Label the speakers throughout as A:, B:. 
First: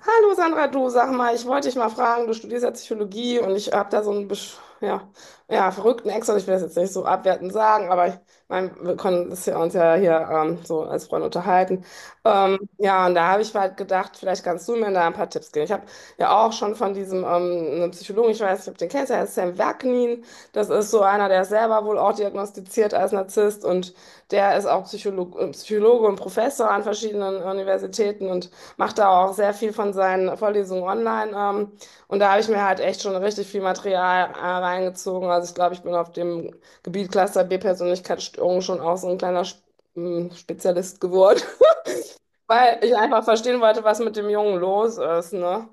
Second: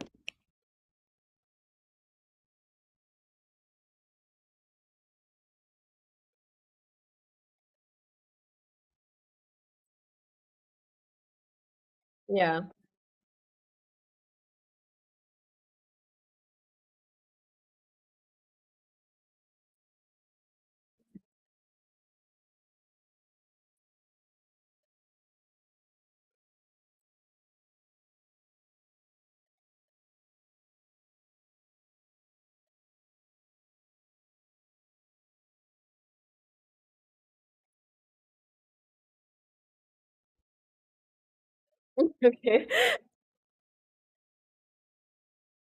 A: Hallo Sandra, du sag mal, ich wollte dich mal fragen, du studierst ja Psychologie und ich habe da so einen ja, ja, verrückten Ex, und ich will das jetzt nicht so abwertend sagen, aber ich mein, wir können das ja uns ja hier so als Freunde unterhalten. Ähm,
B: Ja,
A: ja, und da habe ich halt gedacht, vielleicht kannst du mir da ein paar Tipps geben. Ich habe ja auch schon von diesem einem Psychologen, ich weiß nicht, ob du den kennst, der heißt Sam Vaknin. Das ist so einer, der ist selber wohl auch diagnostiziert als Narzisst und der ist auch Psychologe und Professor an verschiedenen Universitäten und macht da auch sehr viel von seinen Vorlesungen online. Und da habe ich mir halt echt schon richtig viel Material reingezogen. Also ich glaube, ich bin auf dem Gebiet Cluster B Persönlichkeitsstörung schon auch so ein kleiner Spezialist geworden,
B: okay.
A: weil ich einfach verstehen wollte, was mit dem Jungen los ist, ne?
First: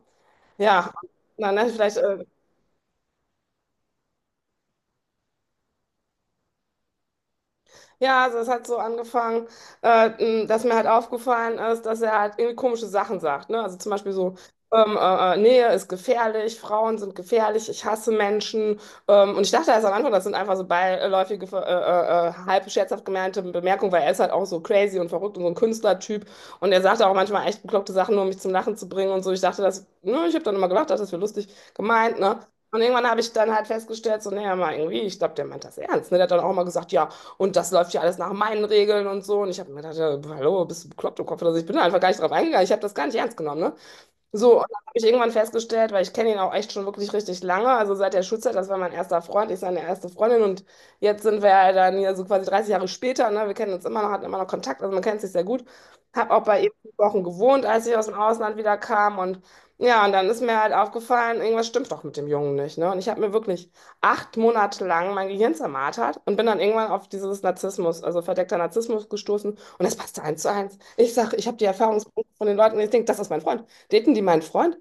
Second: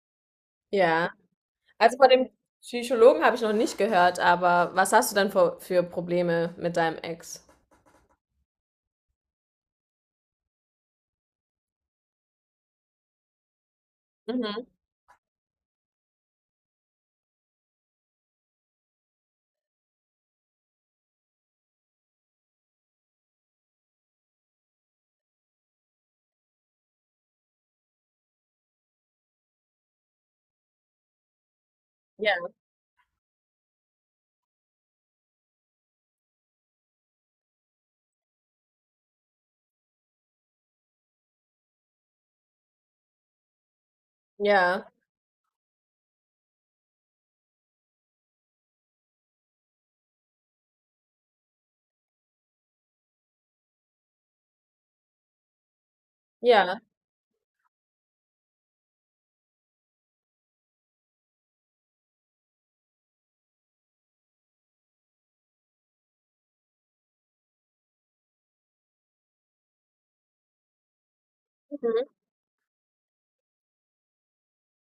A: Ja,
B: Ja,
A: na, ne,
B: also
A: vielleicht,
B: von
A: äh,
B: dem Psychologen habe ich noch nicht gehört, aber was hast du denn für Probleme mit deinem Ex?
A: Ja, also es hat so angefangen, äh, dass mir halt aufgefallen ist, dass er halt irgendwie komische Sachen sagt. Ne? Also zum Beispiel so,
B: Mhm.
A: Nähe ist gefährlich, Frauen sind gefährlich, ich hasse Menschen. Und ich dachte erst am Anfang, das sind einfach so beiläufige, halb scherzhaft gemeinte Bemerkungen, weil er ist halt auch so crazy und verrückt und so ein Künstlertyp. Und er sagt auch manchmal echt bekloppte Sachen, nur um mich zum Lachen zu bringen und so. Ich dachte, das, ne, ich habe dann immer gedacht, das wäre lustig gemeint,
B: Ja,
A: ne? Und irgendwann habe ich dann halt festgestellt, so, naja, mal irgendwie, ich glaube, der meint das ernst. Ne? Der hat dann auch mal gesagt, ja, und das läuft ja alles nach meinen Regeln und so. Und ich habe mir gedacht, ja, hallo, bist du bekloppt im Kopf oder so? Ich bin da einfach gar nicht drauf eingegangen. Ich habe das gar nicht ernst genommen, ne? So, und dann
B: ja,
A: habe ich irgendwann festgestellt, weil ich kenne ihn auch echt schon wirklich richtig lange, also seit der Schulzeit, das war mein erster Freund, ich seine erste Freundin und jetzt sind wir ja dann hier so quasi 30 Jahre später, ne? Wir kennen uns immer noch, hatten immer noch Kontakt, also man kennt sich sehr gut. Habe auch bei ihm
B: ja,
A: fünf Wochen gewohnt, als ich aus dem Ausland wieder kam und ja, und dann ist mir halt aufgefallen, irgendwas stimmt doch mit dem Jungen nicht, ne? Und ich habe mir wirklich acht Monate lang mein Gehirn zermartert und bin dann irgendwann auf dieses Narzissmus, also verdeckter Narzissmus gestoßen und das passte eins zu eins. Ich sage, ich habe die
B: mhm,
A: Erfahrungsberichte von den Leuten und ich denke, das ist mein Freund. Daten die meinen Freund?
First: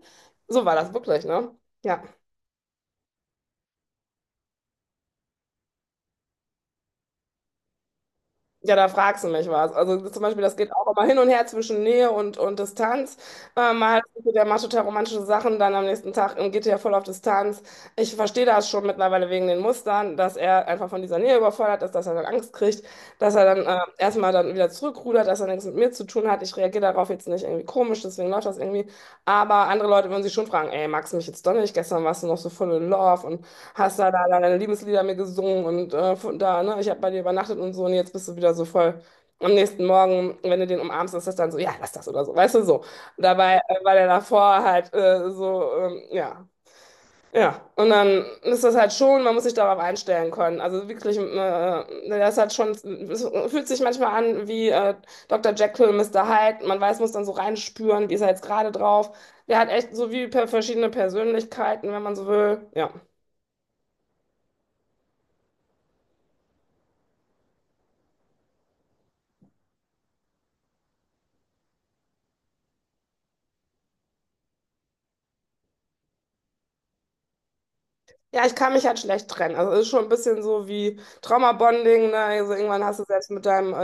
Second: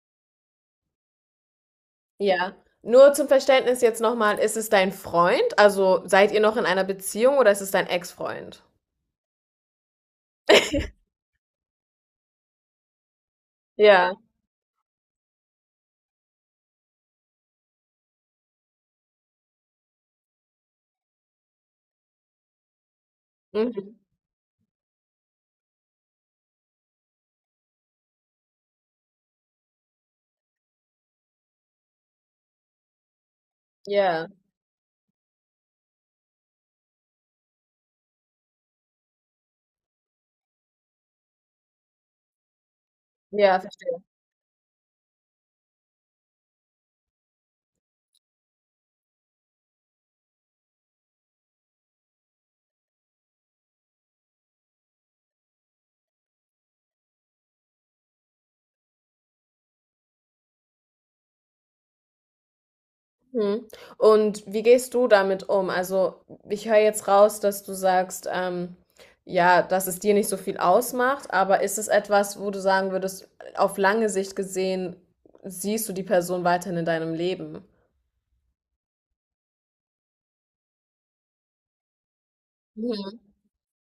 A: So war das wirklich, ne? Ja.
B: ja. Nur zum Verständnis jetzt nochmal, ist es dein Freund? Also seid ihr noch in einer Beziehung oder ist es dein Ex-Freund?
A: Ja, da fragst du mich was. Also zum Beispiel, das geht auch immer hin und her zwischen Nähe und Distanz. Äh, mal,
B: Ja,
A: der macht total romantische Sachen, dann am nächsten Tag geht er voll auf Distanz. Ich verstehe das schon mittlerweile wegen den Mustern, dass er einfach von dieser Nähe überfordert ist, dass er dann Angst kriegt, dass er dann
B: mhm.
A: erstmal dann wieder zurückrudert, dass er nichts mit mir zu tun hat. Ich reagiere darauf jetzt nicht irgendwie komisch, deswegen läuft das irgendwie. Aber andere Leute würden sich schon fragen, ey, magst du mich jetzt doch nicht? Gestern warst du noch so voll in Love und hast da,
B: Ja,
A: deine Liebeslieder mir gesungen und von da, ne, ich habe bei dir übernachtet und so und jetzt bist du wieder so voll. Am nächsten Morgen, wenn du den umarmst, ist das dann so, ja, lass das oder so, weißt du, so. Dabei
B: ja,
A: war
B: verstehe.
A: der davor halt so, ja. Ja, und dann ist das halt schon, man muss sich darauf einstellen können. Also wirklich, das hat schon, es fühlt sich manchmal an wie Dr. Jekyll, Mr. Hyde. Man weiß, muss dann so reinspüren, wie ist er jetzt gerade drauf. Der hat echt so wie per verschiedene Persönlichkeiten, wenn man so will. Ja.
B: Mhm. Und wie gehst du damit um? Also, ich höre jetzt raus, dass du sagst, ja, dass es dir nicht so viel ausmacht, aber ist es etwas, wo du sagen würdest, auf lange Sicht gesehen, siehst du die Person weiterhin in deinem Leben?
A: Ja, ich kann mich halt schlecht trennen. Also es ist schon ein bisschen so wie Trauma-Bonding, ne? Also irgendwann hast du
B: Mhm.
A: selbst mit deinem äh,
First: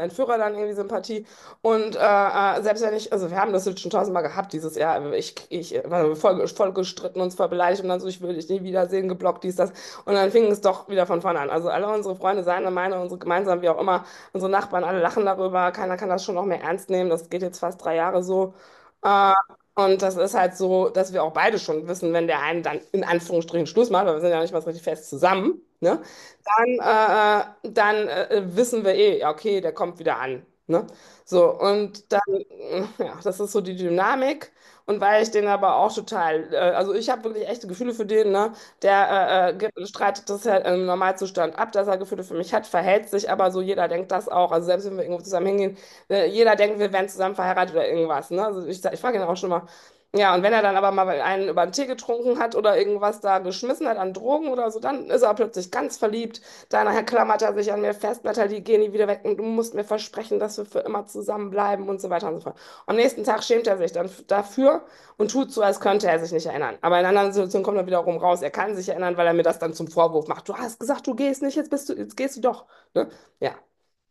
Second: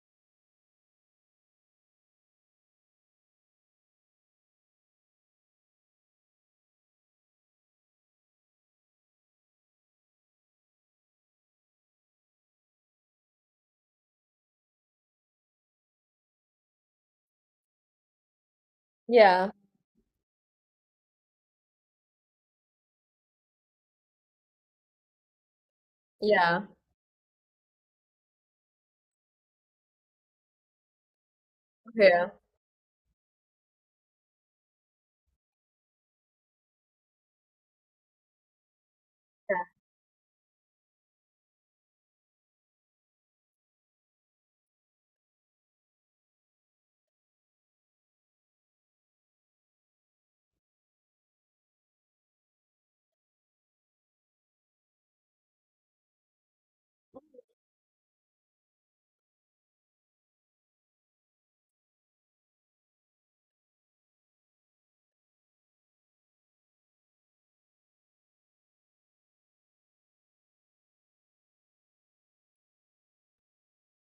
A: äh, Entführer dann irgendwie Sympathie. Und selbst wenn ich, also wir haben das jetzt schon tausendmal gehabt dieses Jahr, ich war voll, voll gestritten, uns voll beleidigt und dann so, ich will dich nie wiedersehen, geblockt, dies, das. Und dann fing es doch wieder von vorne an. Also alle unsere Freunde, seine, meine, unsere gemeinsam, wie auch immer, unsere Nachbarn, alle lachen darüber, keiner kann das schon noch mehr ernst nehmen. Das geht jetzt fast drei Jahre so. Äh,
B: Ja,
A: und das ist halt so, dass wir auch beide schon wissen, wenn der eine dann in Anführungsstrichen Schluss macht, weil wir sind ja nicht mal so richtig fest zusammen, ne?
B: ja,
A: Dann, dann wissen wir eh, ja, okay, der kommt wieder an. Ne? So, und dann,
B: okay.
A: ja, das ist so die Dynamik. Und weil ich den aber auch total, also ich habe wirklich echte Gefühle für den, ne? Der streitet das ja im Normalzustand ab, dass er Gefühle für mich hat, verhält sich aber so, jeder denkt das auch. Also selbst wenn wir irgendwo zusammen hingehen, jeder denkt, wir wären zusammen verheiratet oder irgendwas. Ne? Also ich, ich frage ihn auch schon mal, ja, und wenn er dann aber mal einen über den Tee getrunken hat oder irgendwas da geschmissen hat an Drogen oder so, dann ist er plötzlich ganz verliebt. Danach klammert er sich an mir fest, Natalie, geh nie wieder weg und du musst mir versprechen, dass wir für immer zusammenbleiben und so weiter und so fort. Am nächsten Tag schämt er sich dann dafür und tut so, als könnte er sich nicht erinnern. Aber in anderen Situationen kommt er wiederum raus. Er kann sich erinnern, weil er mir das dann zum Vorwurf macht. Du hast gesagt, du gehst nicht, jetzt bist du, jetzt gehst du doch. Ne? Ja.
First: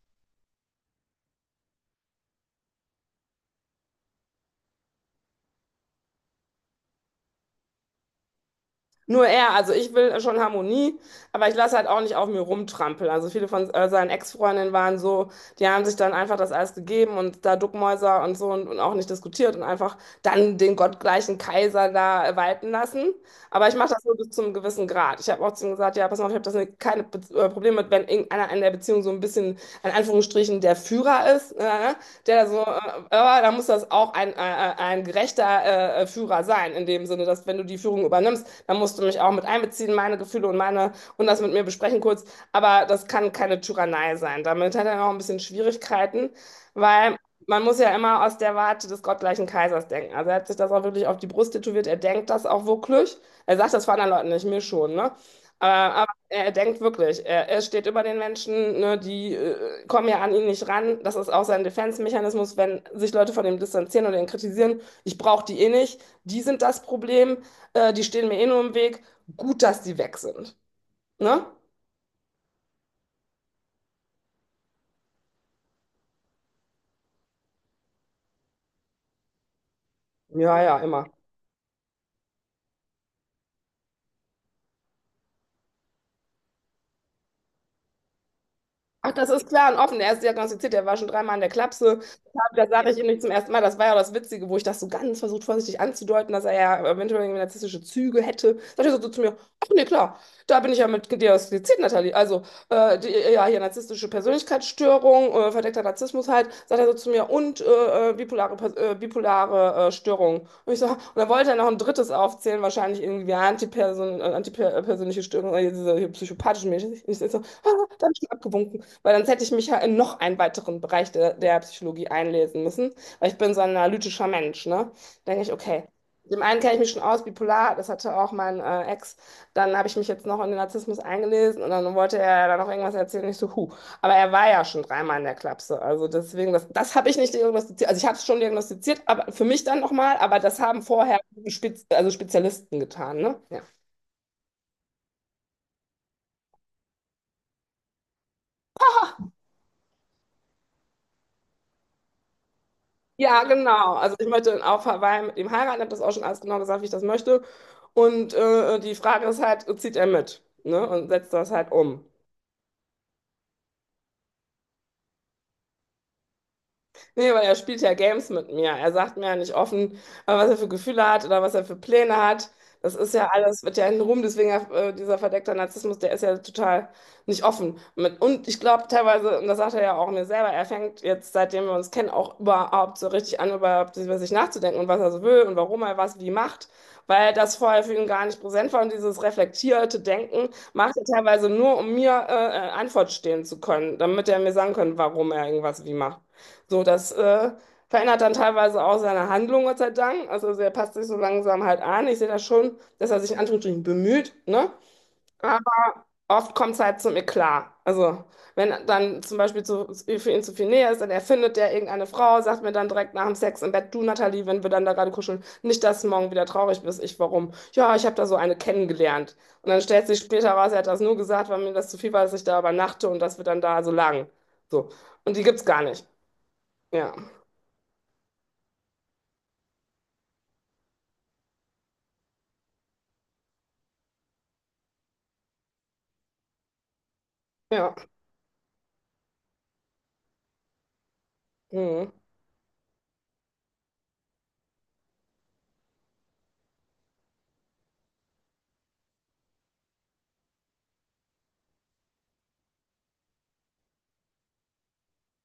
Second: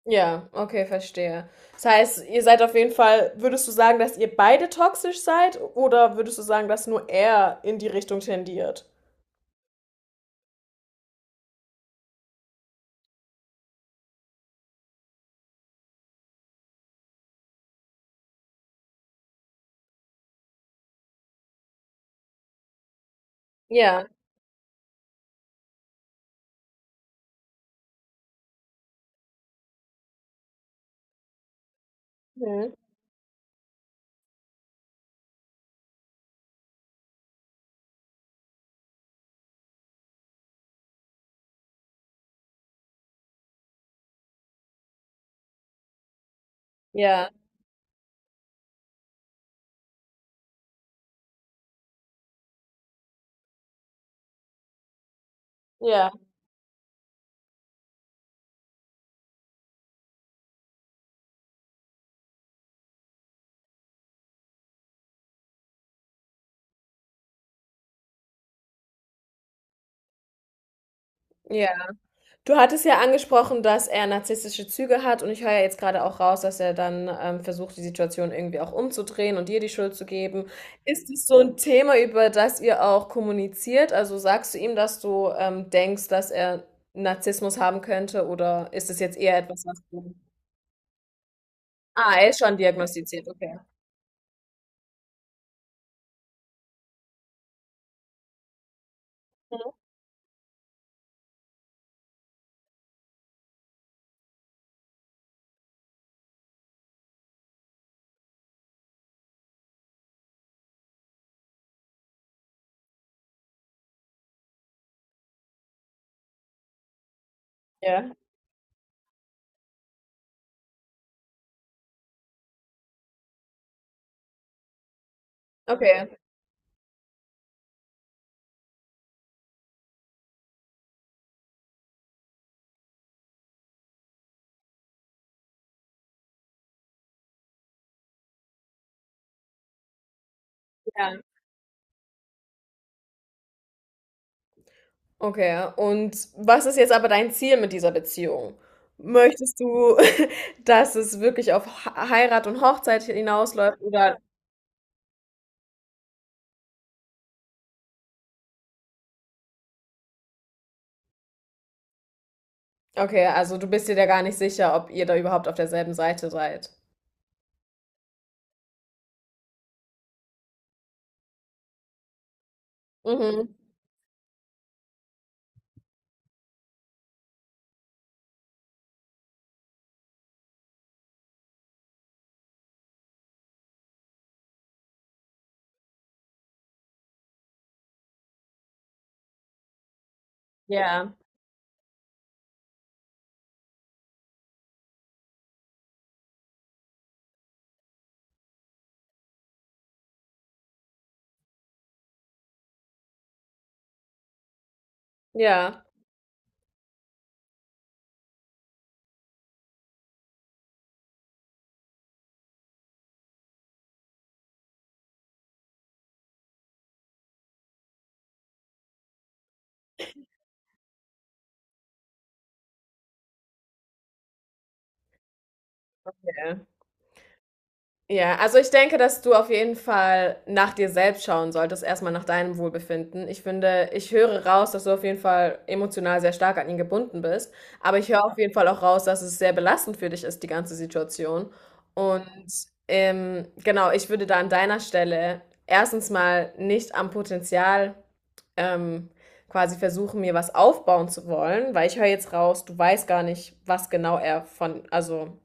B: Ja, okay, verstehe. Das heißt, ihr seid auf jeden Fall, würdest du sagen, dass ihr beide toxisch seid oder würdest du sagen, dass nur er in die Richtung tendiert?
A: Nur er, also ich will schon Harmonie, aber ich lasse halt auch nicht auf mir rumtrampeln. Also viele von seinen Ex-Freundinnen waren so, die haben sich dann einfach das alles gegeben und da Duckmäuser und so und auch nicht diskutiert und einfach dann den gottgleichen Kaiser da walten lassen. Aber ich mache das
B: Ja,
A: nur bis zu einem gewissen Grad. Ich habe auch zu ihm gesagt, ja, pass mal auf, ich habe das ne- keine Be Probleme mit, wenn irgendeiner in der Beziehung so ein bisschen, in Anführungsstrichen, der Führer ist, der da so,
B: mhm.
A: aber da muss das auch ein gerechter Führer sein, in dem Sinne, dass wenn du die Führung übernimmst, dann musst du mich auch mit einbeziehen, meine Gefühle und meine, und das mit mir besprechen kurz. Aber das kann keine Tyrannei sein. Damit hat er auch ein bisschen Schwierigkeiten, weil
B: Ja,
A: man muss ja immer aus der Warte des gottgleichen Kaisers denken. Also er hat sich das auch wirklich auf die Brust tätowiert, er denkt das auch wirklich. Er sagt das vor anderen Leuten nicht, mir schon, ne? Aber
B: ja,
A: er denkt wirklich, er steht über den Menschen, ne, die kommen ja an ihn nicht ran. Das ist auch sein Defense-Mechanismus, wenn sich Leute von ihm distanzieren oder ihn kritisieren. Ich brauche die eh nicht, die sind das Problem, die stehen mir eh nur im Weg. Gut, dass die weg sind. Ne?
B: ja. Du hattest ja angesprochen, dass er narzisstische Züge hat und ich höre ja jetzt gerade auch raus, dass er dann, versucht, die Situation irgendwie auch umzudrehen und dir die Schuld zu geben.
A: Ja, ja, immer.
B: Ist es so ein Thema, über das ihr auch kommuniziert? Also, sagst du ihm, dass du, denkst, dass er Narzissmus haben könnte oder ist es
A: Ach,
B: jetzt
A: das
B: eher
A: ist
B: etwas,
A: klar und
B: was
A: offen. Der
B: du...
A: ist diagnostiziert, der war schon dreimal in der Klapse.
B: Ah, er ist
A: Deshalb,
B: schon
A: das sage ich ihm nicht
B: diagnostiziert,
A: zum ersten Mal.
B: okay.
A: Das war ja auch das Witzige, wo ich das so ganz versucht, vorsichtig anzudeuten, dass er ja eventuell irgendwie narzisstische Züge hätte. Sagt er so zu mir: Ach
B: Mhm.
A: nee, klar, da bin ich ja mit diagnostiziert, Nathalie. Also, die, ja, hier narzisstische Persönlichkeitsstörung, verdeckter Narzissmus halt. Sagt er so zu mir: Und bipolare Störung. Und ich so, und dann wollte er noch ein drittes aufzählen, wahrscheinlich irgendwie antipersönliche Störung, diese hier psychopathischen Menschen. Ich so, ah, da habe
B: Ja,
A: ich schon abgewunken, weil sonst hätte ich mich ja in noch einen weiteren Bereich der Psychologie einlesen müssen, weil ich bin so ein analytischer Mensch, ne? Denke ich, okay.
B: okay,
A: Dem einen kenne ich mich schon aus, bipolar, das hatte auch mein Ex. Dann habe ich mich jetzt noch in den Narzissmus eingelesen und dann wollte er da noch irgendwas erzählen. Ich so, huh. Aber er war ja schon dreimal in der Klapse. Also deswegen, das habe ich nicht diagnostiziert. Also ich habe es schon diagnostiziert, aber für mich dann nochmal, aber das haben vorher
B: ja.
A: Spez, also Spezialisten getan, ne? Ja.
B: Okay, und was ist jetzt aber dein Ziel mit dieser Beziehung? Möchtest du, dass es wirklich auf Heirat und Hochzeit
A: Ja,
B: hinausläuft
A: genau. Also
B: oder...
A: ich möchte auf Hawaii mit ihm heiraten, habe das auch schon alles genau gesagt, wie ich das möchte. Und die Frage ist halt, zieht er mit, ne? Und setzt das halt um.
B: Okay, also du bist dir da gar nicht sicher, ob ihr da überhaupt auf derselben Seite seid.
A: Nee, weil er spielt ja Games mit mir. Er sagt mir ja nicht offen, was er für Gefühle hat oder was er für Pläne hat. Das ist ja
B: Mhm.
A: alles, wird ja in rum. Deswegen dieser verdeckte Narzissmus, der ist ja total nicht offen. Mit, und ich glaube teilweise, und das sagt er ja auch mir selber, er fängt jetzt, seitdem wir uns kennen, auch überhaupt so richtig an, überhaupt über sich nachzudenken und was er so will und warum er was wie macht, weil das vorher für ihn gar nicht präsent war, und dieses reflektierte Denken macht er
B: Ja,
A: teilweise nur, um mir Antwort stehen zu können, damit er mir sagen kann, warum er irgendwas wie macht. So, das verändert dann teilweise auch seine Handlung, Gott sei Dank. Also er passt sich so langsam halt an. Ich sehe das schon, dass er sich in Anführungsstrichen bemüht, ne?
B: ja.
A: Aber oft kommt es halt zum Eklat. Also wenn dann zum Beispiel zu, für ihn zu viel Nähe ist, dann erfindet der irgendeine Frau, sagt mir dann direkt nach dem Sex im Bett: Du Nathalie, wenn wir dann da gerade kuscheln, nicht, dass du morgen wieder traurig bist. Ich, warum? Ja, ich habe da so eine kennengelernt. Und dann stellt sich später raus, er hat das nur gesagt, weil mir das zu viel war, dass ich da übernachte und dass wir dann da so lagen. So. Und die gibt's gar nicht. Ja.
B: Ja, also ich denke, dass du auf jeden Fall nach dir selbst schauen solltest, erstmal nach deinem Wohlbefinden. Ich finde, ich höre raus, dass du auf jeden Fall emotional sehr stark an ihn gebunden bist,
A: Ja.
B: aber ich höre auf jeden Fall auch raus, dass es sehr belastend für dich ist, die ganze Situation.
A: Mhm.
B: Und genau, ich würde da an deiner Stelle erstens mal nicht am Potenzial ähm, quasi versuchen, mir was aufbauen zu wollen, weil ich höre jetzt raus, du weißt gar nicht, was genau er von, also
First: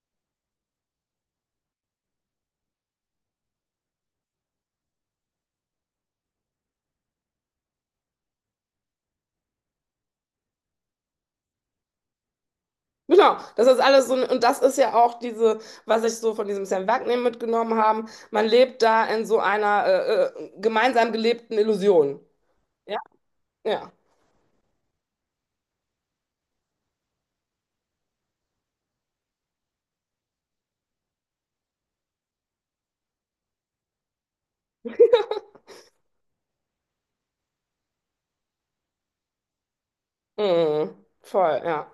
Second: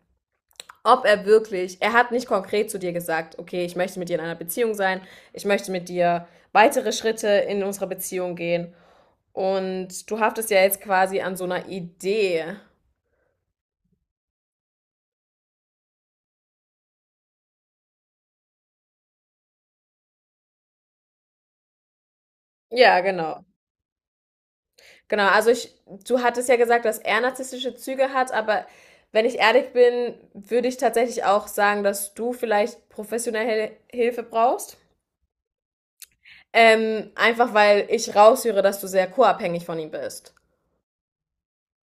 B: ob er wirklich, er hat nicht konkret zu dir gesagt, okay, ich möchte mit dir in einer Beziehung sein, ich möchte mit dir weitere Schritte in unserer Beziehung gehen. Und du haftest ja jetzt quasi an so einer Idee.
A: Genau, das ist alles so, und das ist ja auch diese, was ich so von diesem Sam Wagner mitgenommen habe. Man lebt da in so einer gemeinsam gelebten Illusion. Ja,
B: Ja, genau.
A: ja.
B: Genau, also ich, du hattest ja gesagt, dass er narzisstische Züge hat, aber wenn ich ehrlich bin, würde ich tatsächlich auch sagen, dass du vielleicht professionelle Hilfe brauchst. Einfach weil ich raushöre, dass du sehr co-abhängig von ihm bist.
A: Mhm. Voll, ja.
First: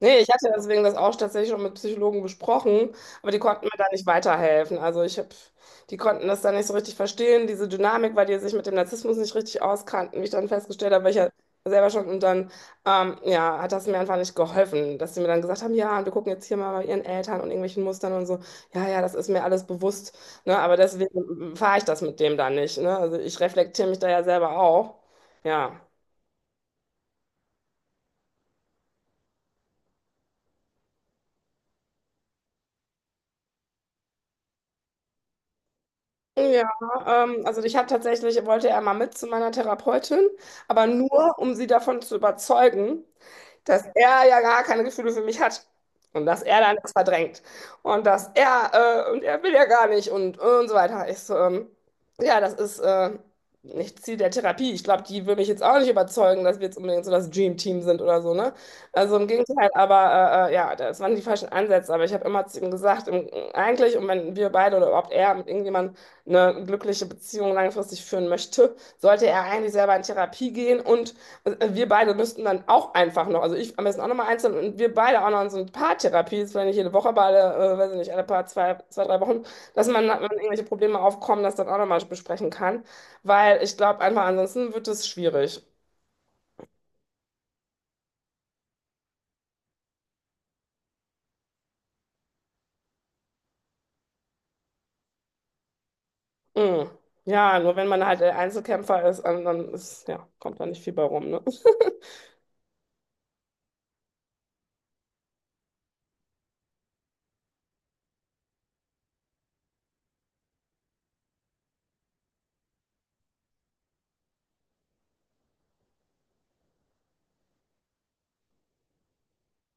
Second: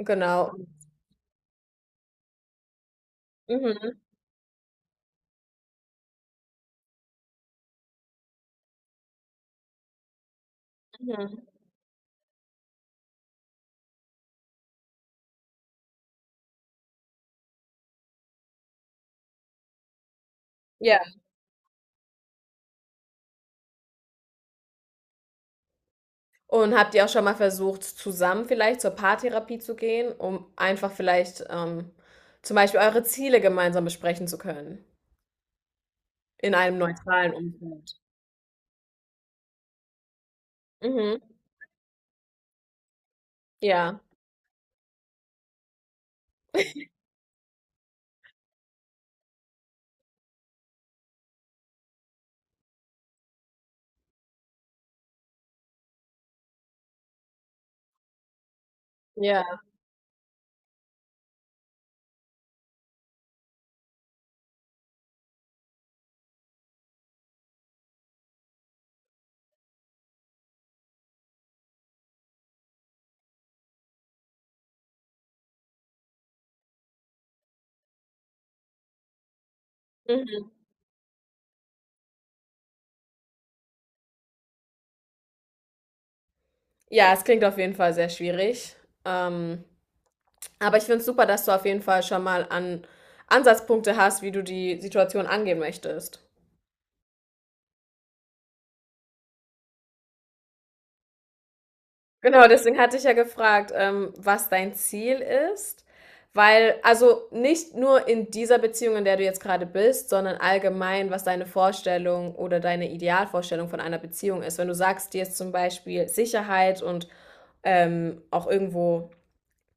A: Nee, ich hatte
B: Genau.
A: deswegen das auch tatsächlich schon mit Psychologen besprochen, aber die konnten mir da
B: Mhm,
A: nicht weiterhelfen. Also ich hab, die konnten das da nicht so richtig verstehen, diese Dynamik, weil die sich mit dem Narzissmus nicht richtig auskannten, wie ich dann festgestellt habe, weil ich ja
B: mhm.
A: selber schon und dann, ja, hat das mir einfach nicht geholfen, dass sie mir dann gesagt haben, ja, und wir gucken jetzt hier mal bei ihren Eltern und irgendwelchen Mustern und so, ja, ja, das ist mir alles bewusst, ne, aber
B: Ja.
A: deswegen fahre ich das mit dem da nicht, ne, also ich reflektiere mich da ja selber auch, ja.
B: Und habt ihr auch schon mal versucht, zusammen vielleicht zur Paartherapie zu gehen, um einfach vielleicht, zum Beispiel eure Ziele gemeinsam besprechen zu können in
A: Ja,
B: einem neutralen
A: also ich habe
B: Umfeld?
A: tatsächlich, wollte er mal mit zu meiner Therapeutin, aber
B: Mhm.
A: nur, um sie davon zu überzeugen, dass
B: Ja,
A: er ja gar keine Gefühle für mich hat und dass er da nichts verdrängt und dass er, und er will ja gar nicht, und, und so weiter. Ich so, ja, das ist nicht Ziel der Therapie. Ich glaube, die will mich jetzt auch nicht überzeugen, dass wir jetzt unbedingt so das Dream Team sind oder so, ne? Also im
B: ja,
A: Gegenteil, aber ja, das waren die falschen Ansätze. Aber ich habe immer zu ihm gesagt, im, eigentlich, und wenn wir beide oder überhaupt er mit irgendjemandem eine glückliche Beziehung langfristig führen möchte, sollte er eigentlich selber in Therapie gehen, und wir beide müssten dann auch einfach noch, also ich am besten auch nochmal einzeln und wir beide auch noch in so eine Paartherapie, ist vielleicht nicht jede Woche, aber alle, weiß ich nicht, alle paar, zwei, drei Wochen, dass man, wenn
B: mhm.
A: irgendwelche Probleme aufkommen, das dann auch nochmal besprechen kann, weil ich glaube einfach, ansonsten wird es schwierig.
B: Ja, es klingt auf jeden Fall sehr schwierig. Ähm, aber ich finde es super, dass du auf jeden Fall schon mal an Ansatzpunkte hast, wie du die Situation angehen möchtest.
A: Mm. Ja, nur wenn man halt der Einzelkämpfer ist, dann dann ist, ja, kommt da nicht viel bei rum, ne?
B: Genau, deswegen hatte ich ja gefragt, was dein Ziel ist, weil also nicht nur in dieser Beziehung, in der du jetzt gerade bist, sondern allgemein, was deine Vorstellung oder deine Idealvorstellung von einer Beziehung ist. Wenn du sagst, dir ist zum Beispiel Sicherheit und auch irgendwo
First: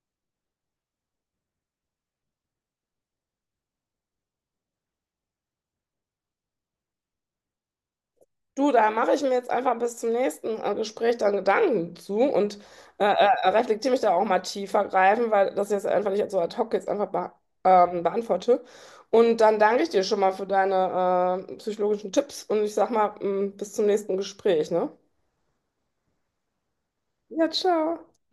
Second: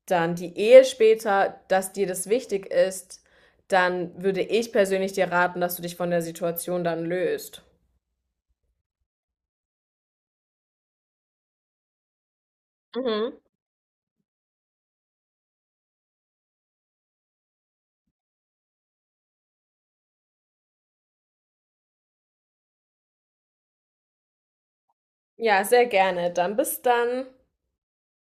B: dann die Ehe später, dass dir das wichtig ist, dann würde ich persönlich dir raten, dass du dich von der Situation dann löst.
A: Du, da mache ich mir jetzt einfach bis zum nächsten Gespräch dann Gedanken zu und
B: Mhm.
A: reflektiere mich da auch mal tiefer greifen, weil das jetzt einfach nicht so ad hoc jetzt einfach be beantworte. Und dann danke ich dir schon mal für deine psychologischen Tipps und ich sag mal, mm, bis zum nächsten Gespräch, ne?
B: Ja, sehr gerne. Dann bis dann.
A: Ja, ciao.